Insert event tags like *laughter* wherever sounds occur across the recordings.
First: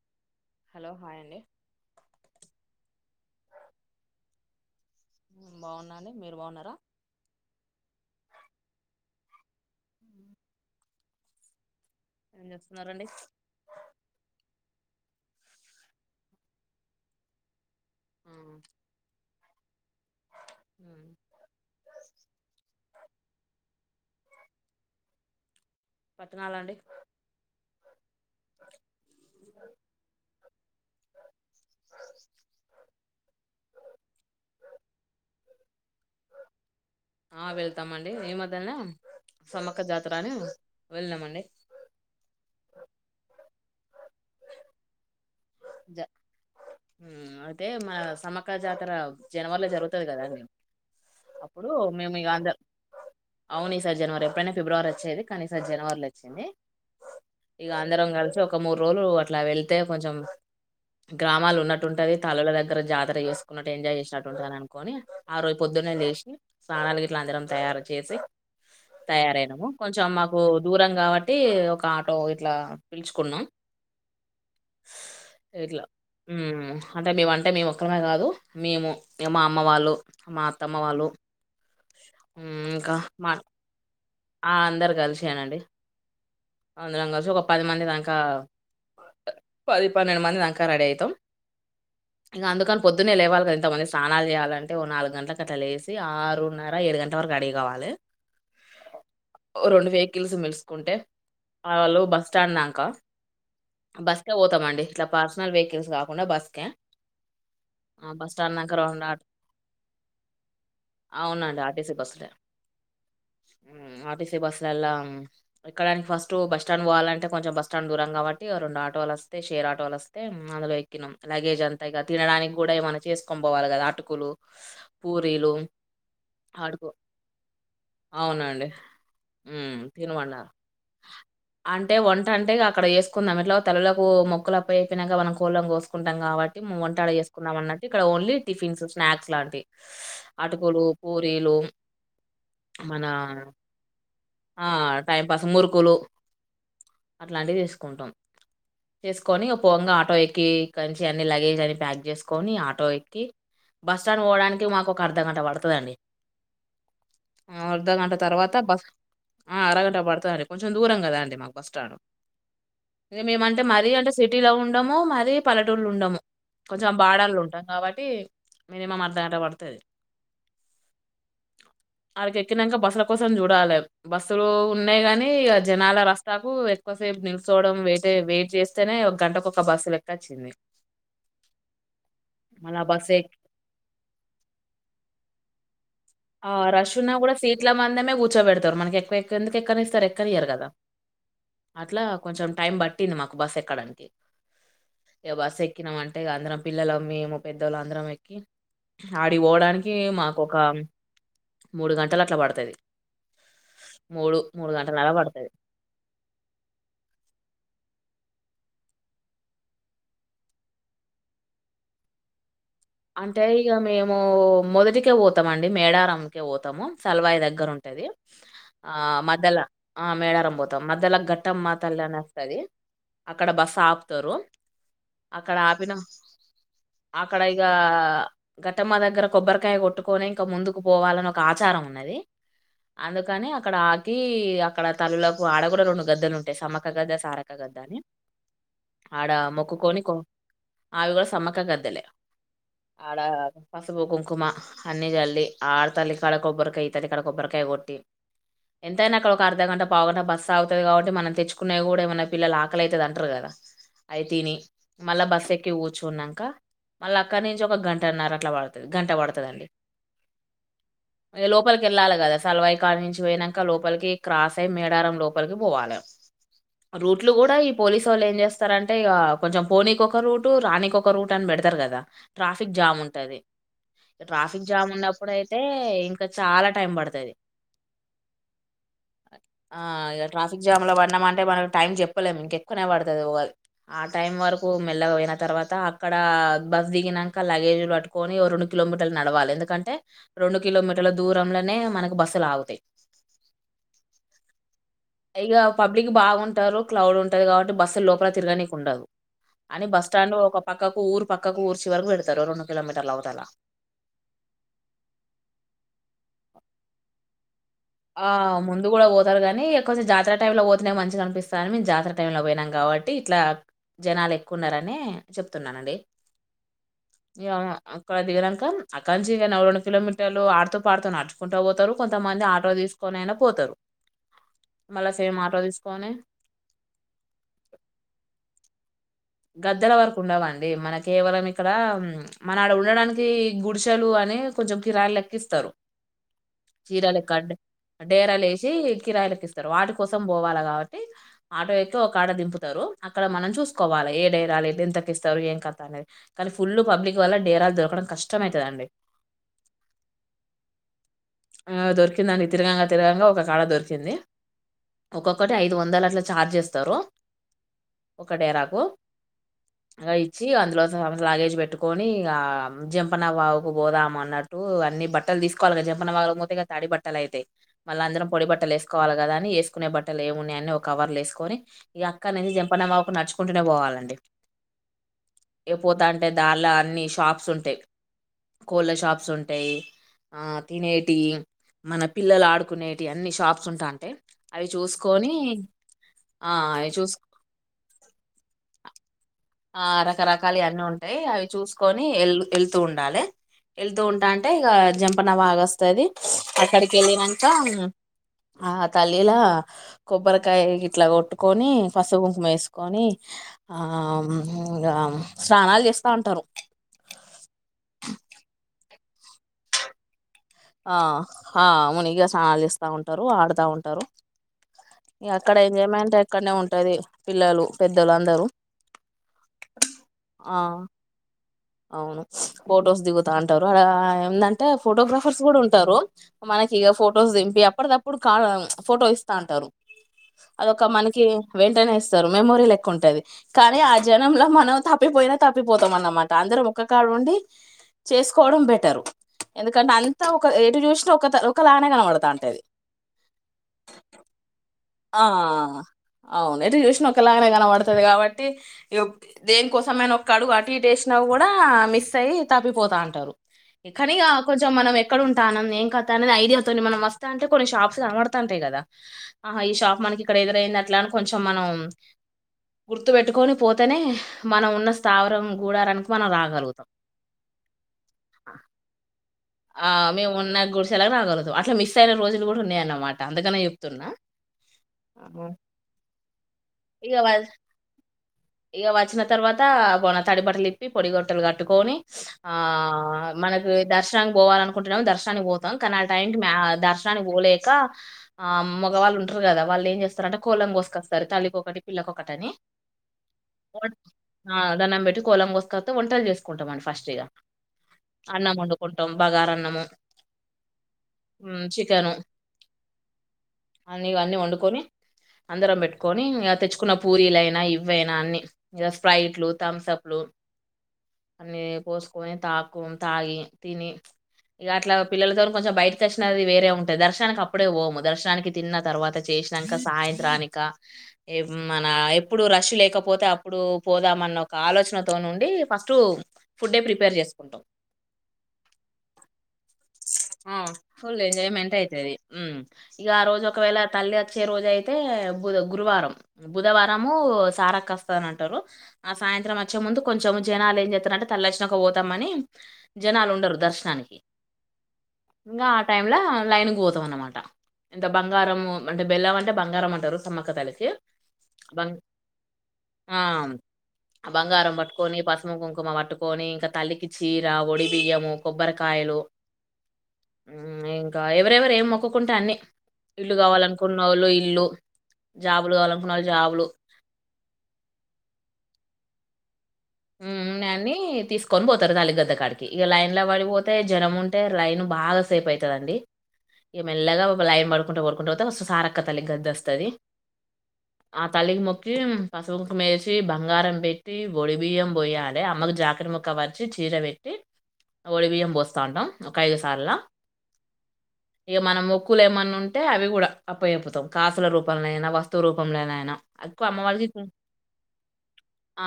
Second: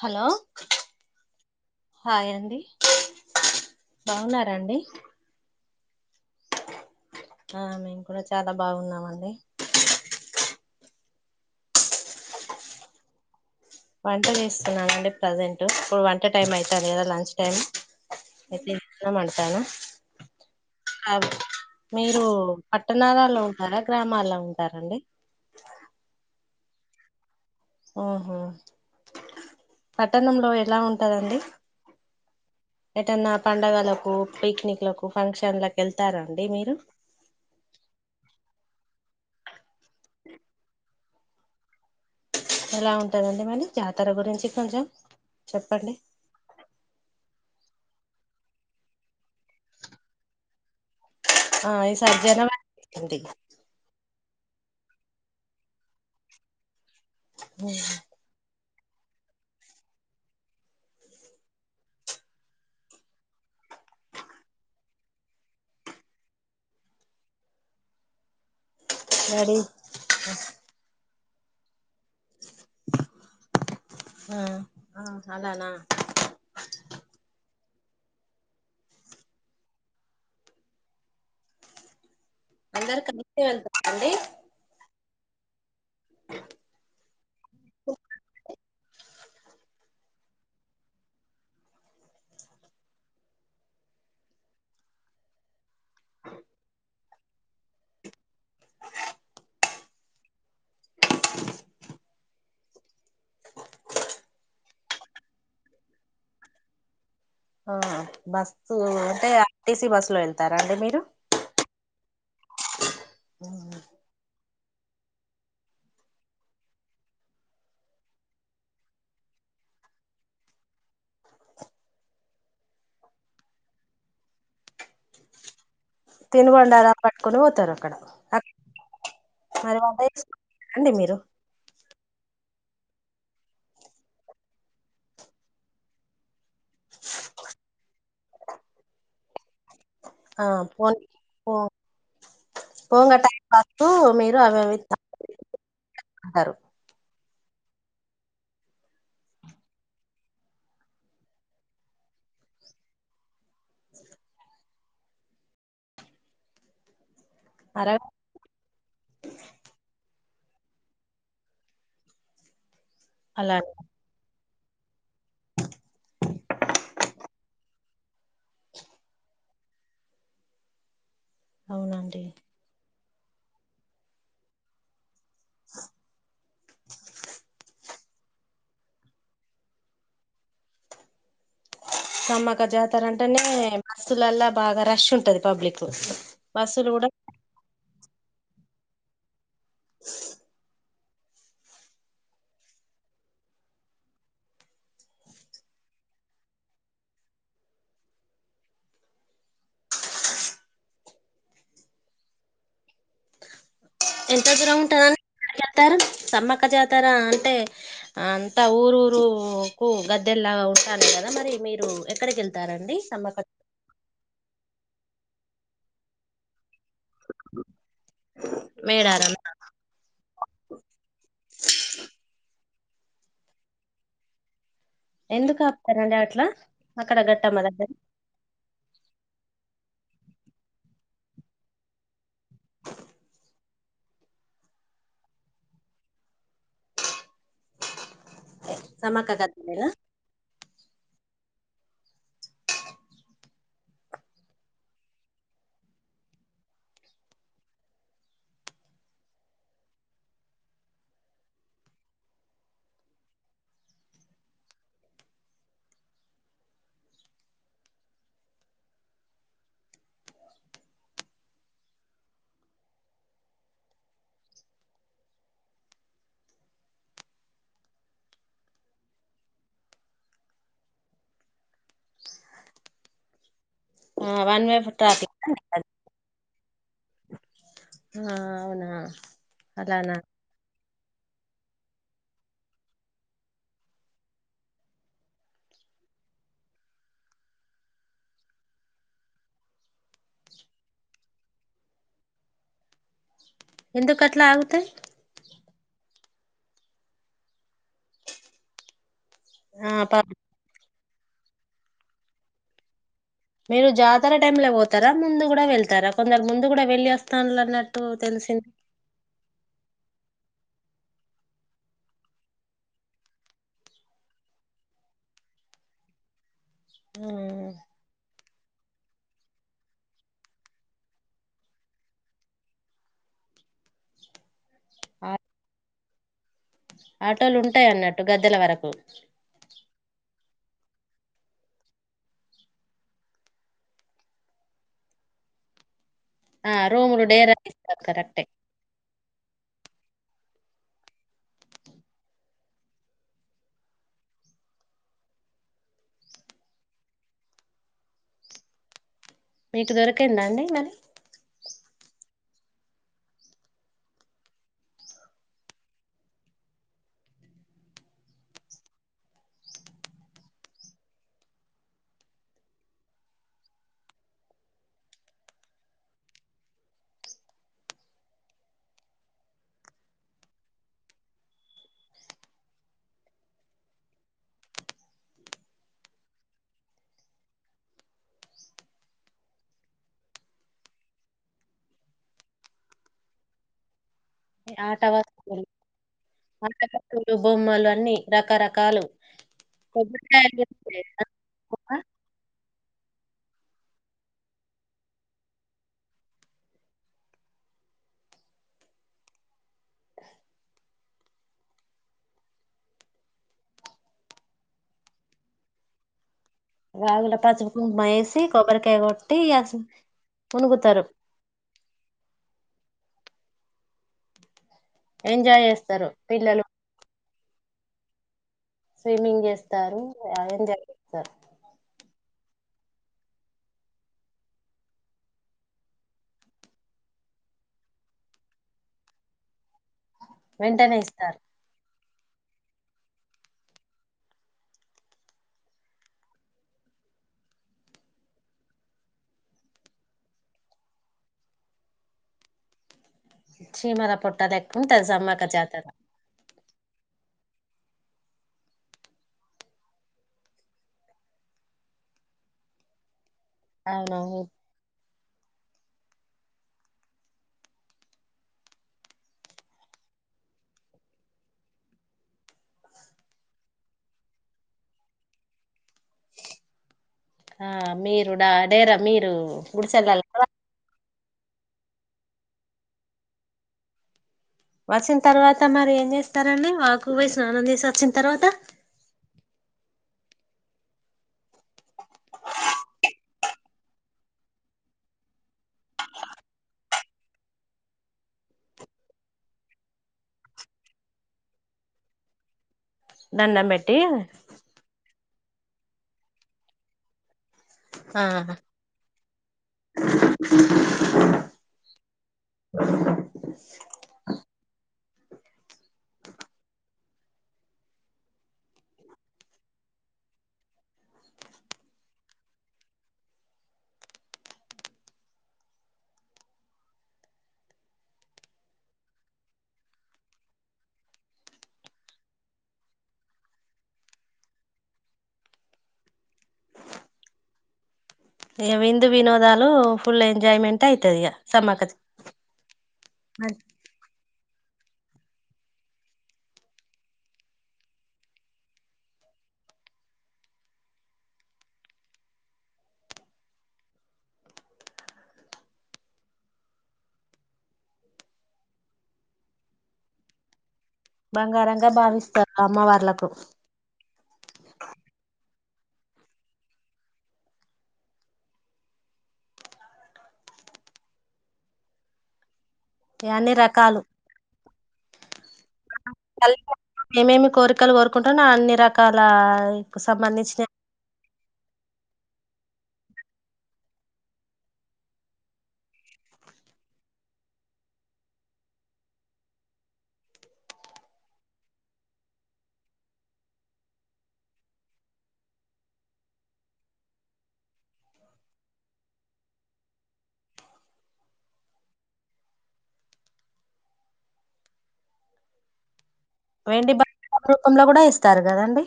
Hello hello hi అండి hi అండి బాగున్నారా రండి బాగున్నా అండి మీరు బాగున్నారా ఆ మేము కూడా చాలా బాగున్నామండి ఏం చేస్తున్నారండి వంట చేస్తున్నానండి ప్రజెంట్ ఇప్పుడు వంట టైం అవుతాంది కదా లంచ్ టైమ్ అయితే ఇంకా వండుతాను అవును మీరు పట్టణాలలో ఉంటారా గ్రామాల్లో ఉంటారండి పాట్నాలండి ఆహో పట్టణంలో ఎలా ఉంటందండి ఎటనా పండగలకు పిక్నిక్లకు ఫంక్షన్లకు వెళ్తారాండి మీరు ద సమ క్క జాతర అని వెళ్ళినామండి ఎలా ఉంటదండి మళ్ళ జాతర గురించి కొంచెం చెప్పండి అ అయితే మా సమ్మక జాతర జనవరిలో జరుగుతుంది కదా అండి అప్పుడు ఆ మేము ఈసారి ఇక అంద జనవరి ఉంది అవును ఇ సారీ జనవరి ఎప్పుడైనా ఫిబ్రవరి వచ్చేది కానీ ఈసారి జనవరిలో వచ్చింది ఇగ అందరం కలిసి ఒక ఒక మూడు రోజులు అట్లా వెళ్తే కొంచెం గ్రామాలు ఉన్నట్టుంటది తల్లుల దగ్గర జాతర చేసుకున్నట్టు ఎంజాయ్ చేసినట్టుంటది అనుకొని ఆ రోజు పొద్దున్న లేసి స్నానాలు గిట్ల అందరం చేయాలి చేసి మరి తయారయినాము కొంచెం మాకు దూరం కాబట్టి అ ఒకటి ఒక ఆటో ఒకటి ఇట్లా పిలుచుకున్నాం ఆ ఆ అలానా ఇట్లా అంటే మేము అంటే మేము ఒక్కరిమే కాదు మేము ఇగ మా అమ్మ వాళ్ళు మా అత్తమ్మ వాళ్ళు ఉమ్, ఇంకా అందరి మా కలిసే వెళ్తారండి ఆ అందరు కలిసేనండి అందరం కలిసి ఒక పది మంది దాకా పది పన్నెండు మంది దాంక రెడీ అవుతాం ఇంక అందుకని పొద్దున్నే లేవాలి కదా ఇంతమంది స్నానాలు చేయాలంటే ఓ నాలుగు గంటల అట్లా లేసి ఆరున్నర ఏడు గంటల వరకు రెడీ కావాలి రెండు వెహికల్స్ పిలుసుకుంటే ఆ వాళ్ళు బస్ స్టాండ్ దక బస్కే పోతామండి ఇట్లా పర్సనల్ వెహికల్స్ కాకుండా బస్కే ఆ బస్సు ఆట్ అంటే ఆర్టీసీ బస్సు లో వెళ్తారా అండి మీరు అంతే అర్టిసి బస్ అలలా ఎక్కడానికి ఫస్ట్ క్ట్ బస్ స్టాండ్ పోవాలంటే కొంచెం బస్టాండ్ దూరం కాబట్టి ఆ రెండు ఆటోలు వస్తే షే ఆటోలు వస్తే అందులో ఎక్కినాం లగేజ్ అంతా ఇక తినడానికి కూడా ఏమన్నా చేసుకని పోవాలి కదా అటుకులు పూరీలు అడుకు తినుగండారా పట్టుకొని పోతారు అక్కడ అవునండి. హ్మ్. తినుమన్నారు. మరిండి మీరు అంటే వంట అంట అక్కడ వేసుకుందాం ఇట్లా తెల్లలకు మొక్కులు అప్పు అయిపోయినాక మనం కోళ్ళం కోసుకుంటం కబ్బటి మూ వంట ఆడ చేసుకున్నాం అన్నటు ఇక్కడ ఓన్లీ టిఫన్ స్నాక్స్ మాట్లాడవి ఆ అటుకులు పోన్ పూరీలు మన పోంగా టైం పాస్కు మీరు అవి అవి టైం పాస్ మురుకు ఫలో తాగుతారు అట్లాంటివి చేసుకుంటాం చేసుకొని ఒక పంగా ఆటో ఎక్కిక్కంచి అన్నిీ లగేజ్ అన్నన్ని ప్యాక్ చేసుకొని ఆటో ఎక్కి బస్ స్టాండ్ పోవడానికి మాకు ఒక అర్ధగంట పడుతదండి ఆ అర అర్ధగంట తర్వాత బస్ ఆ అరగంట పడుతారే కొంచెం దూరం కదా అండి మాకు బస్టాండు ఇది అలా మేమంటే మరీ అంటే సి ఇటిలో ఉండము మరిీ పల్లటూళ్ళ ఉండము కొంచెం బాడళ ఉంటాం కాబట్టి మినిమం అర్ధగట పడుతది అవునండి అక ఎక్కనాంగా బస్సల కోసం చూడాలి బస్సులు ఉన్నాయి గాని ఇ జనాల రస్తాకు ఎక్కువసేపు నిల్చోవడం వే అతే వెయిట్ చేస్తేనే ఒక గంటకు ఒక బస్సు లెక్క వచ్చింది సమ్మక్క జాతర అంటేనే బస్సులలా బాగా రష్ ఉంటది పబ్లిక్ ఆ రష్ ఉన్న కూడా సీట్లా మంద కూర్చోబెడతారు మనకి ఎక్కవ ఎక్కేందుకు ఎక్కని ఇస్తారు ఎక్కన ఇయ్యారు కదా అట్లా కొంచెం టైం పట్టింది మాకు బస్ ఎక్కడానికి ఇక బస్ ఎక్కినామ అంటే అందరం పిల్లలం మేము పెద్దోళ్ళుం అందరం ఎక్కి ఆడిపోడానికి మాకుక మూడు గంటలు అట్లా పడతది మూడు ఎంత మూడు దూరం గంటల అలా ఉంటందని పడతది వెళ్తారు సమ్మక్క జాతర అంటే అంత ఊరుూరుకు గద్దెల్లాగా ఉంటాను కదా మరి మీరు ఎక్కడికి వెళ్తారండి సమ్మక్క అంటే ఇక మేము మొదటికే పోతాంమండి మేడారంకే పోతాము సలవాయి దగ్గర ఉంటది ఆ మేడారం మధ్యలో ఆ మేళారం పోతాం మధ్యలో గట్ట మా తల్లి అనే వస్తది అక్కడ బస్సు ఆపుతారు ఎందుకు ఆపుతారంండి అట్లా అక్కడ గట్ట ఇక ఘట్టమ్మ దగ్గర కొబ్బరికాయ కొట్టు కొని ఇంకా ముందుకు పోవాలని ఒక ఆచారం ఉన్నది అందుకని అక్కడ ఆకి అక్కడ తల్లులకు ఆడ కూడా రెండు గద్దలు ఉంటాయి సమ్మక గద్ద సారక గద్ద అని ఆడ సమ్మక్క గద్దె మొకుకోని ఆవి కూడా సమ క్క గద్దెలే ఆడ పసుపు కుంకుమ అన్ని చల్లి ఆడతల్లి ఇక్కడ కొబ్బరికాయ ఈ అతల్లి ఇక్కడ కొబ్బరికాయ కొట్టి ఎంతైనా అక్కడ ఒక అర్ధ గంట పావు గంట బస్సు ఆగుతది కాబట్టి మనం తెచ్చుకునేవి కూడా ఏమైన్నా పిల్లలు ఆకలైతది అంటారు కదా అవి తిని మళ్ళా బస్సు ఎక్కి కూర్చున్నాంక మళ్ళా అక్కడ నుంచి ఒక గంటన్నర అట్లా పడుతది గంట పడుతది అండి ఆయా లోపలికి వెళ్ళాలి కదా సలవాయ్ కాడ నుంచి పోయినాంక లోపలికి క్రాస్ అయ్యి మేడారం లోపలికి పోవాలి రూట్లు కూడా ఈ పోలీసోళ్ళు ఏం చేస్తారంటే ఇగ కొంచెం పోనీకి ఒక రూట్ రానీకి ఒక రూట్ అని పెడతారు కదా ట్రాఫిక్ జాం ఉంటది ఆ వన్ ట్రాఫిక్ వే జామ్ ఉన్నప్పుడు ట్రాఫిక్ అయితే ఇంకా చాలా టైం పడుతాది అవునా ఆ అలానా ఇగ ట్రాఫిక్ జాం లో ప ఉన్నాము అంటే మనకు టైం చెప్పలేము ఇంకెక్కువనే పడుతుది *unintelligible* ఆ టైం వరకు మెల్లగ పోయిన తర్వాత అక్కడ బ దిగినాంక లగేజీలు పట్టుకొని రెండు కిలోమీటర్లు నడవాలి ఎందుకంటే రెండు కిలోమీటర్ల దూరంలోనే మనకు బస్సులు ఆగుతాయి ఎందుకు అట్లా ఆగుతాయి గా పబ్లిక్ బాగుంటారు క్లౌడ్ ఉంటది కాబట్టి బస్ స్సులు లోపల తిరగనీనికి ఉండదు అని ఆ బస్ స్టాండ్ పాపం లో ఒక పక్క ఊరు ప క్కకు ఊరు చివరకు పెడతారు ఓ రెండు కిలోమీటర్లు అవు మీరు జాతర టైమ్ లో పోతారా ముందు కూడా వెళ్తారా కొందరు ముం లు కూడా వెళ్ళి అస్తాంన్లు అన్నట్ ఆ ముందు కూడా పోతారు కానీ *unintelligible* జాతర టైమ్ లో పో ట్లా మంచిగా అనిపిస్తా అని మేం జాతర టైం లో పోయినాం కాబట్టి ఇట్లా జనాలు ఎక్కువున్నారని చెప్తున్నానండి ఇగా అక్కడ దిగినంక అక్కనించి ఇక నవ్ రెండు కిలోమీటర్లు ఆడుతూ పాడుతూ నడుచుకుంటా పోతారు కొంతమంది ఆ టో తీసుకొని అయినా పోతారు మళ్ళా ఆ సేమ్ ఆటో తీసుకొన్ని ఆటోలు ఉంటాయన్నట్టు గద్దెల వరకు గద్దెల వరకు ఉండవాండి, మన కేవలం ఇక్కడ మన ఆడ ఉండడానికి గుడిసెలు అని కొంచెం కిరాణలు లెక్కిస్తారు. ఆ చీరలు రూములు క డేరా ఇస్తారు కరెక్టే డేరలు వేసి కిరాయిలుకి ఇస్తారు వాటి కోసం పోవాల కాబట్టి ఆటో ఎక్క ఒక ఆడ దింపుతారు అక్కడ మనం చూసుకోవాలి ఏ డైరాలు ఏతగక్కిస్తారు ఏం కత అనేది కానీ ఫుల్ పబ్లిక్ వల్ల డేరాలు దొరకడం కష్టంమైతుందండి మీకు దొరికందా అండి మరి అ దొరికిందనికి తిరగగా తిరగగా ఒక కాడ దొరికింది, ఒక్కొక్కటి ఐదు వందలు అట్లా ఛార్జ్ చేస్తారు, ఒక డేరాకు అ ఇచ్చి అందులో లాగేజ్ పెట్టుకొని, ఇగ జంపన బావుకు పోదాం అన్నట్టు అన్ని బట్టలు తీసుకోవాలి కదా జంపన బావులో మూతగా తడి బట్టలు అయితయి, మళ్ళీ అందరం పొడి బట్టలు వేసుకోవాలి కదా అని వేసుకునే బట్టలు ఏమిన్నాయని ఒక కవర్లు వేసుకొని ఈ అక్కనేది జంపనబావుకు నడుచుకుంటూనే పోవాల్నే ఏపోతా అంటే దానిలో అన్ని షాప్స్ ఉంటాయి, కోళ్ళ షాప్స్ ఉంటాయి, ఆ తినేటి మన పిల్లలు ఆడుకునేటి అన్ని షాప్స్ ఉంటా అంటే ఆట వస్తువులు ఆ ఆట అవి చూసు వస్తువులు బొమ్మలు అన్ని రకరక ఆ రకరకలు అన్నీ ఉంటాయి అవి కదా, చూసుకొని ఎల్ ఎ వెళ్తూ ఉండాలి వెళ్తూ ఉంటా అంటే ఇక జంపన బాగా వస్తది అక్కడికి వెళ్ళినక ఆ తల్లిలా కొబ్బరికాయ ఇట్లా గ కట్టుకొని పసుపుకుంకుమ వేసుకొని ఆ ఇంకా స్నానాలు చేస్తా ఉంటారు వాగులా పసుపు కుంకుమ వేసి కొబ్బరికాయ కొట్టి ఇగ ఆ అ మునిగిస్థానాలు చేస్ బ ఉంటారు ఆడుతా ఉంటారు అక్కడ ఎంజాయ్ చేస్తారు ఎంజాయ్మెంట్ అక్కడనే పిల్లలు ఉంటది పిల్లలు పెద్దలు అందరూ స్విమ్మింగ్ చేస్తారు ఆ ఎంజాయ్ చేస్తారు అవును ఫొటోస్ దిగుత అంటరు అడ ఏందంటే ఫోటోగ్రఫర్స్ కూడా ఉంటరు మనకి ఇగ ఫొటోస్ దింపి అప్పడిది అప్పుడు కా ఫొటో ఇస్తా అంటరు అదొక వెంటనే మనకి ఇస్తారు వెంటనే ఇస్త మెమోరీ లెక్క ఉంటది కానీ ఆ జనంల మనం తప్పిపోయినా తప్పిపోతాం అన్నమాట అందరం ఒక్క కాడు ఉండి చేసుకోవడం బెటరు ఎందుకంటే అంతా ఒక ఎటు చూసినా ఒక త ఒకలానే కనవడతాంటది చీమాల పొట్టా లే ఆ అవును ఎటు జుషిన ఒకలాగనే కనబడతది కాబట్టి ఇగ ఒక దేనికోసమైనా ఒక అడుగు అటు ఇటు ఏషిన కూడా మిస్ అయ్యి తప్పిపోతా అంటారు కాని ఇగా అవునవును కొంచెం మనం ఎక్కడ ఉంటానుం ఏం కతా అనేది ఐడియాతో నీ మనం వస్తాంటే కొన్ని షాప్స్ కనబడతాంటాయి కదా ఆహా ఈ షాప్ మనకి ఇక్కడ ఎదురైంది అట్లా కొంచెం మనం గుర్తు పెట్టుకొని పోతనే మనం ఉన్న స్థావరం గూడారనికి ఆ మీరు డా డేరా మీరు ఆ గుడిసెల్లాల మేము ఉన్నా గుడిస లా రాగలదు అట్లా మిస్ అయిన రోజులు కూడా ఉన్నాయి అన్నమాట అందుకనే చెప్తున్నా వచ్చిన తర్వాత మరి ఏం చేస్తారండి వాగుకు ఇగ పోయి వల్ స్నానం చేసి వచ్చిన తర్వాత తడిబట్టలు ఇప్పి పొడిబట్టలు కట్టుకొని ఆ మనకి దర్శ దర్శనానికి పోవాలే అనుకుంటనేమో దర్శనానికి పోతాం కానీ ఆ టైంకి మ్యా దర్శనానికి పోలేక ఆ మగవాళ్ళు ఉంటరు కదా వాళ్ళు ఏం చేస్తారంటే కోళ్ళను కోసుకస్తారు తల్లికోకటి పిల్లకొకటని దండం బెట్టి కోళ్ళను కోసుకతే వంటలు చేసుకుంటామండి ఫస్ట్ ఇగ ఆ కొంటాం బగారన్నము చికెను అన్నీ ఇవన్నీ వండుకొని అందరం పెట్టుకొని ఇ తెచ్చుకున్న పూరీలు అయినా ఇవైనా అన్ని ఇగ స్ప్రైట్లు థమ్స అప్లు అన్ని పోసుకొని తాకుం తాగి తిని ఇక అట్లా పిల్లలతో కొంచెం బయటకి వచ్చినది వేరే ఉంటది దర్శనానికి అప్పుడే పోము దర్శనానికి తిన్న తర్వాత చేసినంక సాయంత్రానిక మన ఎప్పుడు రష్ లేకపోతే అప్పుడు పోదామన్న ఒక ఆలోచనతో ఉండి ఫస్టు ఫుడే ప్రిపేర్ చేసుకుంటాం ఇక విందు వినోదాలు ఫుల్ ఆ ఎంజాయ్మెంట్ అయితది ఫుల్ ఇగ ఎంజాయ్మెంట్ సమ్మక్క అయితది. హ్మ్ ఇగ ఆ రోజు ఒకవేళ తల్లి వచ్చే రోజు అయితే బుధ గురువారం బుధవారము సారక్క వస్తదని అంటారు ఆ సాయంత్రం వచ్చే ముందు కొంచెం జనాలు ఏం చెత్తారంటే తల్లి వచ్చినాక పోతామని జనాలు ఉండరు దర్శనానికి ఇంగ ఆ టైంల లైను గు పోతాం అన్నమాట ఇంత బంగారం అంటే బెల్లం అంటే బంగారం అంటరు సమ్మక తల్లికి బంగారంగా బంగ్ భావిస్తారు అమ్మ ఆ! వార్లకు ఆ బంగారం పట్టుకొని, పసుపు, కుంకుమ పట్టుకొని ఇంకా తల్లికి చీర ఓడి బియ్యము కొబ్బరికాయలు ఇంకా ఎవరెవరు ఏం మొక్కుకుంటే అన్ని ఇగ ఇళ్లు అన్ని రకాలు కావాలనుకునోళ్ళు ఇల్లు జాబులు కావాలనుకున్నోళ్ళు జాబులు. ఏమేమి కోరికలు కోరుకుంటా నా అన్ని రకాల సంబంధించిన ఉన్నయి అన్ని కొని పోతారు తల్లిగద్ద కాడికి ఇక లైన్ లో పడిపోతే జనం ఉంటే లైన్ బాగా సేపు అవుతుందిండి ఇక మెల్లగా లైన్ పడుకుంటూ పడుకుంట పోతే సారక్క తల్లి గద్ద వస్తుంది ఆ తల్లికి మొక్కి పసుపుకు మేచి బంగారం పెట్టి బడి బియ్యం పోయాలి అమ్మకు జాకర ముక్క వరిచి చీర పెట్టి ఒడి బియ్యం పోస్తూ ఉంటాం ఒక ఐదు సార్ల ఇక మనం మొక్కులు ఏమైన్నా ఉంటే అవి కూడా అప్పయిపోతాం కాసుల రూపంలో అయినా వస్తువు రూపంలోనయినా వెండి బ రూపంలో కూడా ఇస్తారు కదండి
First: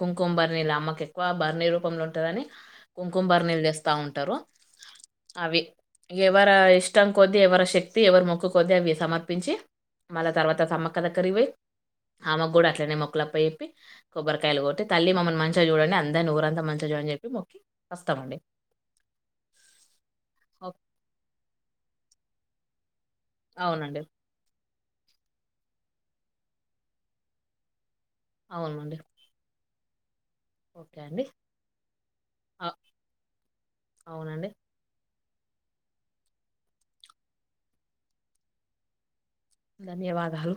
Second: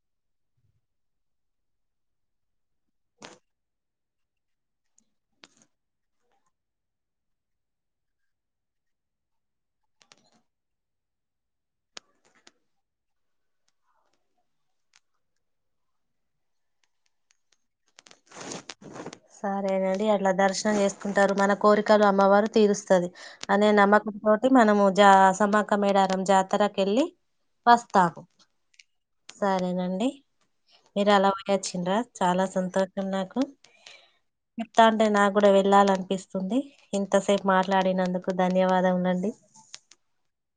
కుంకుమార్ నళ అమ్మ ఎక్కువ బరి రూపంలో ఉంటని కుంకుమరి నీళ్లు చేస్తా ఉంటారు అవి కాయలు కొట్టి తల్లి మమ్మనించిగా చూడండి అందరిని ఊరంతా మంచిగా చూడ అని చెప్పి మేకుతాం వస్తామండి సరేనండి అట్లా ఓ- దర్శనం చేసుకుంటారు మన కోరికలు అమ్మవారు తీరుస్తారు వస్తుది అనే అవునండి నమ్మకం తోటి మనము జా సక మేడారంం జా ఆతరక వెళ్లి ఫస్ట్ త అవునండి సరేనండి అ ఓకే మీరు అండి అలా పోయచ్చరా చాలా అ- సంతోషం నాకు అవునండి చెప్తానటే నాకు కూడా వెళ్ళాలనిపిస్తుంది ఇంతసేపు మాట్లాడినందుకు ధన్యవాదం అండి ధన్యవాదాలు